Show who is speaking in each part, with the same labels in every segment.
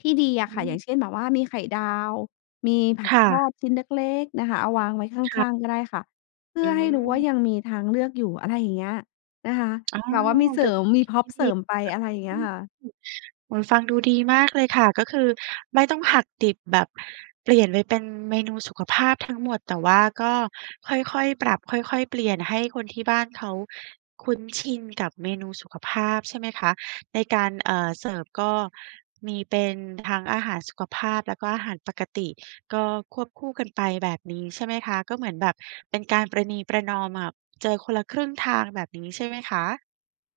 Speaker 1: ที่ดีอะ
Speaker 2: อ
Speaker 1: ค่ะ อย่า
Speaker 2: ืม
Speaker 1: งเช่น แบบว่ามีไข่ดาว มีผั
Speaker 2: ค
Speaker 1: ก
Speaker 2: ่
Speaker 1: ทอ
Speaker 2: ะ
Speaker 1: ดชิ้นเล็ก ๆ นะคะ เอาวางไว้ข
Speaker 2: ค่ะ
Speaker 1: ้าง ๆ ก็ได้ค่ะ เพื่
Speaker 2: อื
Speaker 1: อให้รู้ว่า
Speaker 2: ม
Speaker 1: ยังมีทางเลือกอยู่ อะไรอย่างเงี้ยนะคะ
Speaker 2: อ๋อ
Speaker 1: แบบว่ามีเส
Speaker 2: ไ
Speaker 1: ร
Speaker 2: ป
Speaker 1: ิ
Speaker 2: ท
Speaker 1: ม มี
Speaker 2: ท ที
Speaker 1: พร็
Speaker 2: ท
Speaker 1: อป
Speaker 2: ี่
Speaker 1: เ
Speaker 2: ด
Speaker 1: สร
Speaker 2: ี
Speaker 1: ิมไป อะไรอย่างเงี้ยค่ะ
Speaker 2: เหมือนฟังดูดีมากเลยค่ะ ก็คือไม่ต้องหักดิบแบบเปลี่ยนไปเป็นเมนูสุขภาพทั้งหมด แต่ว่าก็ค่อย ๆ ปรับ ค่อย ๆ เปลี่ยนให้คนที่บ้านเขาคุ้นชินกับเมนูสุขภาพ ใช่ไหมคะ ในการ เอ่อ เสิร์ฟก็มีเป็นทั้งอาหารสุขภาพ แล้วก็อาหารปกติ ก็ควบคู่กันไปแบบนี้ ใช่ไหมคะ ก็เหมือนแบบเป็นการประนีประนอม แบบเจอคนละครึ่งทาง แบบนี้ใช่ไหมคะ?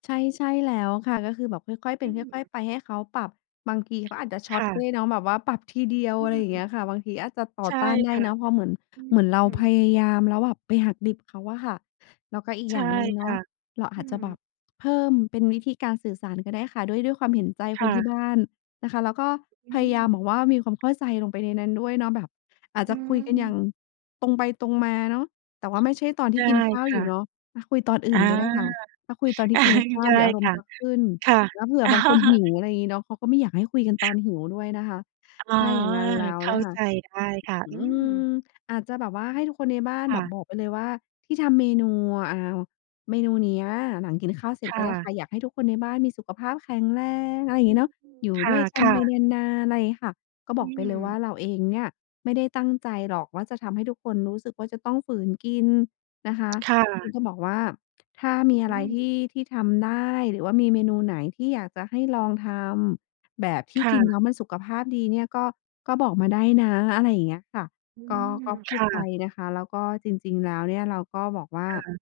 Speaker 1: ใช่ ใช่แล้วค่ะ ก็คือแบบค่อย ๆ เ
Speaker 2: อ
Speaker 1: ป็
Speaker 2: ื
Speaker 1: นค่อ
Speaker 2: ม
Speaker 1: ย ๆ ไป ให้เขาปรับ บางทีเขาอาจจะช
Speaker 2: ค
Speaker 1: ็อต
Speaker 2: ่
Speaker 1: ด้
Speaker 2: ะ
Speaker 1: วยเนาะ แบบว่าปรับทีเดียว
Speaker 2: อื
Speaker 1: อะไรอย่างเงี
Speaker 2: ม
Speaker 1: ้ยค่ะ บางทีอาจจะต่
Speaker 2: ใ
Speaker 1: อ
Speaker 2: ช่
Speaker 1: ต้านได้
Speaker 2: ค่ะ
Speaker 1: เนาะ เพราะเหมือน
Speaker 2: อ
Speaker 1: เหมือนเรา
Speaker 2: ืม
Speaker 1: พ
Speaker 2: ๆ
Speaker 1: ยายามแล้วแบบไปหักดิบ เขาอะค่ะ แล้วก็อีก
Speaker 2: ใช
Speaker 1: อย่
Speaker 2: ่
Speaker 1: างหนึ่งเ
Speaker 2: ค
Speaker 1: นา
Speaker 2: ่
Speaker 1: ะ
Speaker 2: ะ
Speaker 1: เรา
Speaker 2: อ
Speaker 1: อ
Speaker 2: ื
Speaker 1: าจจะแบ
Speaker 2: ม
Speaker 1: บเพิ่มเป็นวิธีการสื่อสารก็ได้ค่ะ ด้วย ด้วยความเห็นใจ
Speaker 2: ค
Speaker 1: ค
Speaker 2: ่
Speaker 1: นที่
Speaker 2: ะ
Speaker 1: บ้านนะคะ แล้วก็
Speaker 2: อื
Speaker 1: พยายาม
Speaker 2: ม
Speaker 1: บอกว่ามีความเข้าใจลงไปในนั้นด้วยเนาะ แบบ อาจ
Speaker 2: อื
Speaker 1: จะคุยกันอย่า
Speaker 2: ม
Speaker 1: งตรงไปตรงมาเนาะ แต่ว่าไม่ใช่ตอนท
Speaker 2: ไ
Speaker 1: ี
Speaker 2: ด
Speaker 1: ่
Speaker 2: ้
Speaker 1: กินข้าว
Speaker 2: ค
Speaker 1: อย
Speaker 2: ่
Speaker 1: ู
Speaker 2: ะ
Speaker 1: ่เนาะ ถ้าคุยตอนอื
Speaker 2: อ
Speaker 1: ่
Speaker 2: า
Speaker 1: นก็ได้ค่ะ ถ้าคุยตอนที่กินข้า
Speaker 2: ได
Speaker 1: ว
Speaker 2: ้
Speaker 1: เดี๋ยวอารม
Speaker 2: ค
Speaker 1: ณ
Speaker 2: ่
Speaker 1: ์
Speaker 2: ะ
Speaker 1: จะขึ้น
Speaker 2: ค่ะ
Speaker 1: แล้วเผื่อบางคนหิว อะไรอย่างงี้เนาะ เขาก็ไม่อยากให้คุยกันตอนหิวด้วยนะคะ
Speaker 2: อ๋อ
Speaker 1: ถ้าอย่างงั้นแล้ว
Speaker 2: เข้
Speaker 1: น
Speaker 2: า
Speaker 1: ะคะ
Speaker 2: ใจได้ค่ะ
Speaker 1: อ อื
Speaker 2: อือ
Speaker 1: ม อาจจะแบบว่าให้ทุกคนในบ้าน
Speaker 2: ค
Speaker 1: แ
Speaker 2: ่
Speaker 1: บบ
Speaker 2: ะ
Speaker 1: บอกไปเลย ว่าที่ทำเมนู อ่าว เมนูเนี้ยหลังกินข้าวเสร็จ
Speaker 2: ค่
Speaker 1: ก็ได้
Speaker 2: ะ
Speaker 1: ค่ะ "อยากให้ทุกคนในบ้านมีสุขภาพแข็งแรง" อะไรอย
Speaker 2: อ
Speaker 1: ่า
Speaker 2: ื
Speaker 1: งงี้
Speaker 2: ม
Speaker 1: เนาะ "อยู่
Speaker 2: ค
Speaker 1: ด้วยกัน
Speaker 2: ่
Speaker 1: ไ
Speaker 2: ะ
Speaker 1: ป
Speaker 2: ๆ
Speaker 1: นาน ๆ" อะไรอย่างงี้ค่ะ ก็
Speaker 2: อ
Speaker 1: บ
Speaker 2: ื
Speaker 1: อกไปเลยว่
Speaker 2: ม
Speaker 1: าเราเองเนี่ยไม่ได้ตั้งใจหรอกว่าจะทำให้ทุกคนรู้สึกว่าจะต้องฝืนกินนะคะ
Speaker 2: ค่
Speaker 1: คุณ
Speaker 2: ะ
Speaker 1: ต้องบอกว่า "ถ้ามีอ
Speaker 2: อ
Speaker 1: ะ
Speaker 2: ื
Speaker 1: ไรท
Speaker 2: ม
Speaker 1: ี่ ที่ทำได้ หรือว่ามีเมนูไหนที่อยากจะให้ลองทำ แบบที
Speaker 2: ค
Speaker 1: ่
Speaker 2: ่
Speaker 1: กินแ
Speaker 2: ะ
Speaker 1: ล้วมันสุขภาพดีเนี่ย ก็ ก็บอกมาได้นะ" อะไรอย่างเงี้ยค่ะ
Speaker 2: อื
Speaker 1: ก็ ก
Speaker 2: ม
Speaker 1: ็พ
Speaker 2: ค
Speaker 1: ูด
Speaker 2: ่
Speaker 1: ไป
Speaker 2: ะ
Speaker 1: นะคะ แล้วก็จริง ๆ แล้วเนี่ย เราก็บอกว่า
Speaker 2: ค่ะ